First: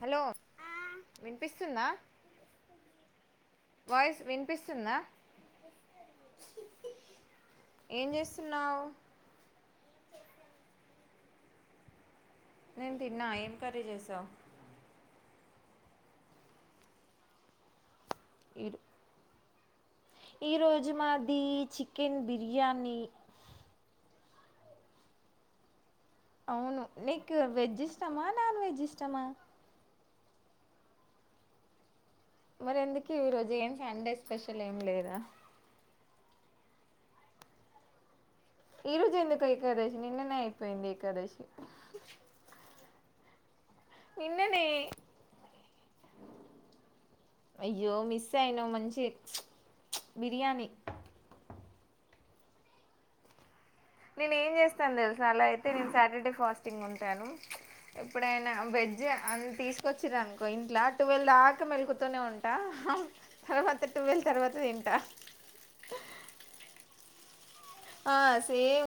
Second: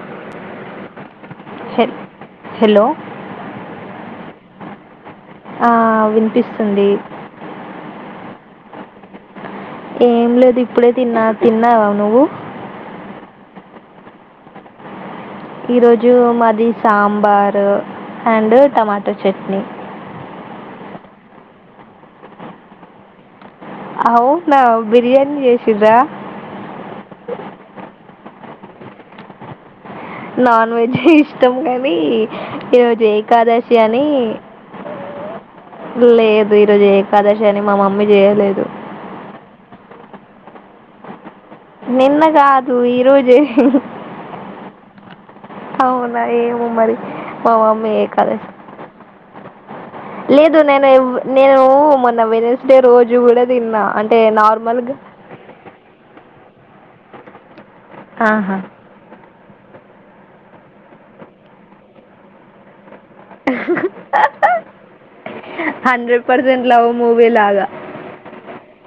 Hello హె వినిపిస్తుందా hello voice విన్ వినిపిస్తుందా ఆ వినిపిస్తుంది ఏం చేస్తున్నావు ఏం లేదు ఇప్పుడే తిన్నా తిన్నావా నువ్వు నేను తిన్నా ఏం కర్రీ చేసావు ఈ రోజు మాది సాంబారు అండ్ టమాటో చట్నీ ఈ రోజు మాది చికెన్ బిర్యానీ అవునా బిర్యానీ చేసిరా అవును నీకు వెజ్ ఇష్ ఇష్టమా నాన్ వెెజ్ ఇష్టమా నాన్ వెజే ఇష్టం కాని మరి ఎందుకు ఈ రోజు ఏం సండే స్పెషల్ ఏం లేదా లేదు ఈరోజు ఏకాదశి అని మా మమ్మీ చేయ్యదు ఈరోజెందుకేకదశ్ నిన్ననే అయిపోయింది. ఏకాదశి నిన్నగాదు ఈ ర్ రోజే [unintelligible] నిన్ననే అవునా ఏమో మరి మా మమ్మీ అయ్యో ఏ మిస్ కద అయినావు మంచి లేదు బిర్యానీ నేను నేను మ వెన్స్ డే రోజు కూడా తిన్నా అంటే నేను ఏం నార్మల్గా చేస్తాను తెలుసా అలా అయితే నేను సాటర్డే ఫాస్ట్ టీంగ్ ఉంటాను ఎప్పుడైనా ఆహా వెజ్ అం తీసుకొచ్చిరనుకో ఇంట్లో టువెల్వ్ దాకా మెళకువతోనే ఉంటా హ్హ్ తర్వాత ట్వెల్వ్ హ్ తర్వాత హ్ తింటా హ్ హండ్రెడ్ పర్సంట్ లవ్ మూవీ వెళ్లాగా ఆ సేమ్